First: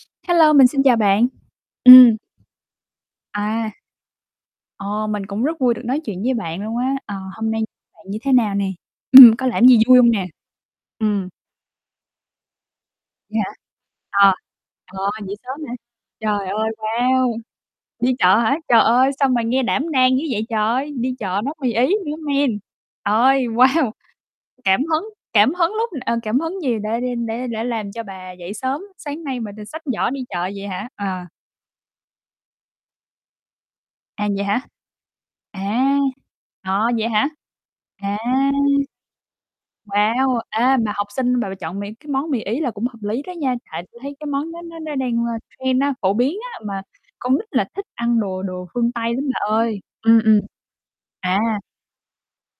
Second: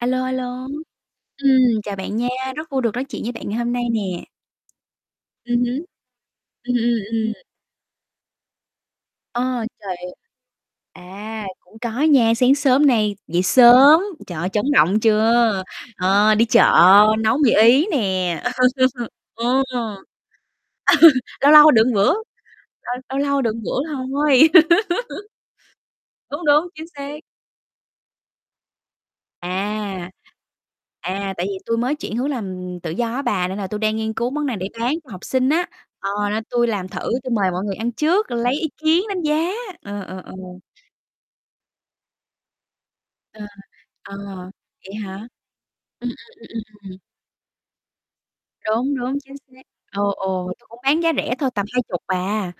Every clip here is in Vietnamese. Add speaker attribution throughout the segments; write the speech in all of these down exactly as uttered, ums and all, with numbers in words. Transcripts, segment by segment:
Speaker 1: A lô, a lô.
Speaker 2: Hello, mình xin chào bạn.
Speaker 1: Ừm, chào bạn
Speaker 2: Ừm.
Speaker 1: nha, rất vui được nói chuyện với bạn ngày hôm
Speaker 2: À.
Speaker 1: nay nè.
Speaker 2: Ờ, mình cũng rất
Speaker 1: Ừm
Speaker 2: vui được
Speaker 1: hứm.
Speaker 2: nói chuyện với bạn
Speaker 1: Ừm,
Speaker 2: luôn á.
Speaker 1: ừm,
Speaker 2: À,
Speaker 1: ừm.
Speaker 2: hôm nay bạn như thế nào nè? Ừm, có
Speaker 1: Ờ,
Speaker 2: làm gì
Speaker 1: trời
Speaker 2: vui hông nè? Ừm.
Speaker 1: à, cũng có nha, sáng sớm nay
Speaker 2: Vậy
Speaker 1: dậy
Speaker 2: hả?
Speaker 1: sớm,
Speaker 2: À,
Speaker 1: trời ơi, chấn
Speaker 2: à,
Speaker 1: động
Speaker 2: dậy
Speaker 1: chưa!
Speaker 2: sớm hả?
Speaker 1: Ờ, đi
Speaker 2: Trời ơi,
Speaker 1: chợ
Speaker 2: wow!
Speaker 1: nấu mì Ý
Speaker 2: Đi chợ
Speaker 1: nè,
Speaker 2: hả? Trời ơi, sao mà nghe
Speaker 1: ừ.
Speaker 2: đảm đang dữ vậy trời! Đi chợ
Speaker 1: Lâu
Speaker 2: nấu
Speaker 1: lâu
Speaker 2: mì
Speaker 1: được
Speaker 2: Ý
Speaker 1: bữa,
Speaker 2: nữa, man.
Speaker 1: à, lâu lâu
Speaker 2: Ơi,
Speaker 1: được bữa
Speaker 2: wow!
Speaker 1: thôi.
Speaker 2: Cảm hứng cảm hứng lúc à, cảm
Speaker 1: Đúng,
Speaker 2: hứng
Speaker 1: đúng,
Speaker 2: gì
Speaker 1: chính
Speaker 2: đã
Speaker 1: xác.
Speaker 2: đên đã đã làm cho bà dậy sớm sáng nay mà đ xách giỏ
Speaker 1: À.
Speaker 2: đi chợ vậy hả? À.
Speaker 1: À, tại vì tui mới chuyển hướng làm tự do á bà nên là tui đang nghiên
Speaker 2: À,
Speaker 1: cứu
Speaker 2: vậy
Speaker 1: món nào
Speaker 2: hả?
Speaker 1: để bán cho học sinh á,
Speaker 2: À!
Speaker 1: ờ, nên tui
Speaker 2: Ờ,
Speaker 1: làm thử,
Speaker 2: vậy hả?
Speaker 1: tôi mời mọi người ăn
Speaker 2: À!
Speaker 1: trước lấy ý kiến đánh giá, ờ, ờ, ờ.
Speaker 2: Wow! Ê, mà học sinh mà bà chọn mì cái món mì Ý là cũng hợp lý đó
Speaker 1: À,
Speaker 2: nha, tại tui
Speaker 1: à,
Speaker 2: thấy cái món đó nó đ
Speaker 1: vậy
Speaker 2: đang,
Speaker 1: hả?
Speaker 2: ơ, trend á,
Speaker 1: Ừm,
Speaker 2: phổ biến
Speaker 1: ừm, ừm,
Speaker 2: á,
Speaker 1: ừm,
Speaker 2: mà
Speaker 1: ừm, ừm.
Speaker 2: con nít là thích ăn đồ đồ phương
Speaker 1: Đúng,
Speaker 2: Tây
Speaker 1: đúng,
Speaker 2: lắm
Speaker 1: chính
Speaker 2: bà
Speaker 1: xác.
Speaker 2: ơi,
Speaker 1: Ờ,
Speaker 2: ừm, ừm.
Speaker 1: ồ, tui cũng bán giá rẻ thôi,
Speaker 2: À!
Speaker 1: tầm hai chục à.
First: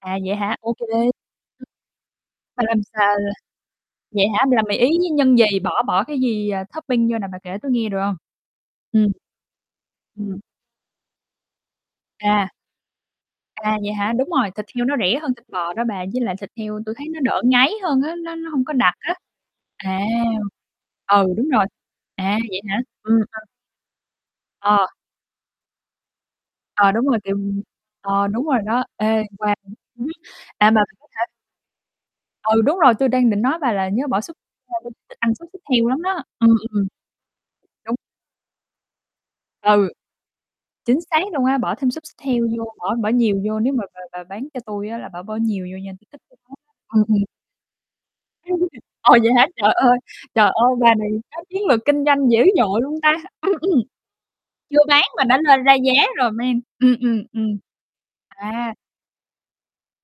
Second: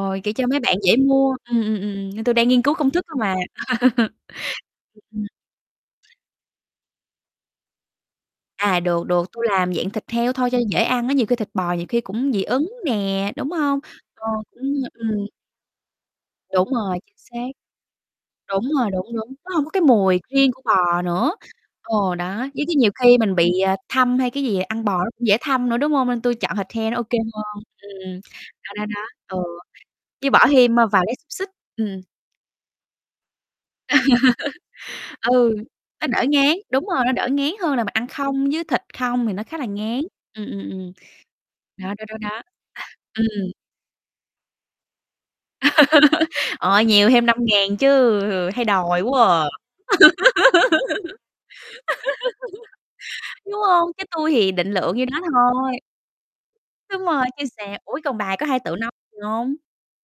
Speaker 2: À,
Speaker 1: kiểu
Speaker 2: vậy
Speaker 1: cho
Speaker 2: hả?
Speaker 1: mấy
Speaker 2: Ô
Speaker 1: bạn
Speaker 2: kê.
Speaker 1: dễ
Speaker 2: [unintelligible]
Speaker 1: mua, ừm, ừm, ừm, nên tui đang nghiên
Speaker 2: Mà
Speaker 1: cứu
Speaker 2: làm s
Speaker 1: công thức
Speaker 2: à.
Speaker 1: thôi mà.
Speaker 2: Vậy hả, mà làm mì Ý
Speaker 1: Ừm,
Speaker 2: với
Speaker 1: ừm.
Speaker 2: nhân gì, bỏ bỏ cái gì, à, topping vô nè, bà kể tôi nghe được hông?
Speaker 1: À, được,
Speaker 2: Ừm.
Speaker 1: được, tui làm dạng thịt heo
Speaker 2: Ừm.
Speaker 1: thôi cho dễ ăn á, nhiều khi thịt bò nhiều khi cũng dị
Speaker 2: À.
Speaker 1: ứng nè, đúng
Speaker 2: À,
Speaker 1: hông?
Speaker 2: vậy hả?
Speaker 1: Ồ,
Speaker 2: Đúng rồi, thịt
Speaker 1: ưm,
Speaker 2: heo nó rẻ
Speaker 1: ừm.
Speaker 2: hơn thịt bò đó bà. Với lại thịt
Speaker 1: Đúng
Speaker 2: heo tui
Speaker 1: rồi,
Speaker 2: thấy
Speaker 1: chính
Speaker 2: nó đỡ
Speaker 1: xác.
Speaker 2: ngấy hơn á, nó nó
Speaker 1: Đúng
Speaker 2: hông có
Speaker 1: rồi,
Speaker 2: đặc
Speaker 1: đúng,
Speaker 2: á.
Speaker 1: đúng, nó hông có cái
Speaker 2: À!
Speaker 1: mùi riêng của bò
Speaker 2: Ừ,
Speaker 1: nữa,
Speaker 2: đúng rồi,
Speaker 1: ờ, đó,
Speaker 2: à, vậy
Speaker 1: với chứ
Speaker 2: hả?
Speaker 1: nhiều khi
Speaker 2: Ừm,
Speaker 1: mình
Speaker 2: à.
Speaker 1: bị, à, thâm hay cái gì ăn
Speaker 2: Ờ.
Speaker 1: bò nó cũng dễ thâm nữa, đúng hông? Nên tôi chọn thịt heo
Speaker 2: Ờ,
Speaker 1: nó ô
Speaker 2: đúng rồi,
Speaker 1: kê
Speaker 2: kiểu
Speaker 1: hơn, ừm,
Speaker 2: ờ, đúng rồi
Speaker 1: đó,
Speaker 2: đó.
Speaker 1: đó, đó,
Speaker 2: Ê,
Speaker 1: ừ,
Speaker 2: qua [unintelligible]
Speaker 1: với bỏ
Speaker 2: à,
Speaker 1: thêm,
Speaker 2: mà
Speaker 1: ơ, vài
Speaker 2: có
Speaker 1: lát
Speaker 2: thể
Speaker 1: xúc xích, ừm.
Speaker 2: Ừ, đúng rồi, tôi đang định nói bà là nhớ bỏ xúc [unintelligible] thích ăn xúc
Speaker 1: Ừ,
Speaker 2: xích heo lắm
Speaker 1: nó
Speaker 2: đó!
Speaker 1: đỡ
Speaker 2: Ừm,
Speaker 1: ngán đúng
Speaker 2: ừm.
Speaker 1: rồi, nó đỡ ngán hơn là mình
Speaker 2: Đúng.
Speaker 1: ăn không với thịt không thì nó khá là
Speaker 2: Ừ.
Speaker 1: ngán, ừm, ừm, ừm.
Speaker 2: Chính xác luôn á, bỏ thêm
Speaker 1: Đó,
Speaker 2: xúc
Speaker 1: đó, đó,
Speaker 2: xích
Speaker 1: đó,
Speaker 2: heo vô, bỏ bỏ nhiều
Speaker 1: ừm.
Speaker 2: vô. Nếu mà bà bà bán cho tui á là bả bỏ nhiều vô nha, tôi thích [unintelligible]
Speaker 1: Ờ,
Speaker 2: ừm,
Speaker 1: nhiều
Speaker 2: ừm.
Speaker 1: thêm năm ngàn chứ, ừ, hay đòi
Speaker 2: Ồ,
Speaker 1: quá
Speaker 2: vậy hả?
Speaker 1: à!
Speaker 2: Trời ơi, trời ơi, bà này có chiến lược kinh doanh dữ dội luôn ta! Ừm,
Speaker 1: Đúng
Speaker 2: ừm.
Speaker 1: hông? Chứ tui thì định
Speaker 2: Chưa
Speaker 1: lượng
Speaker 2: bán
Speaker 1: nhiêu đó
Speaker 2: mà đã lo ra
Speaker 1: thôi.
Speaker 2: giá rồi, man. Ừm,
Speaker 1: Đúng
Speaker 2: ừm,
Speaker 1: rồi, chứ
Speaker 2: ừm.
Speaker 1: sao? Ủa, còn bà có hay tự
Speaker 2: À!
Speaker 1: nấu gì hông?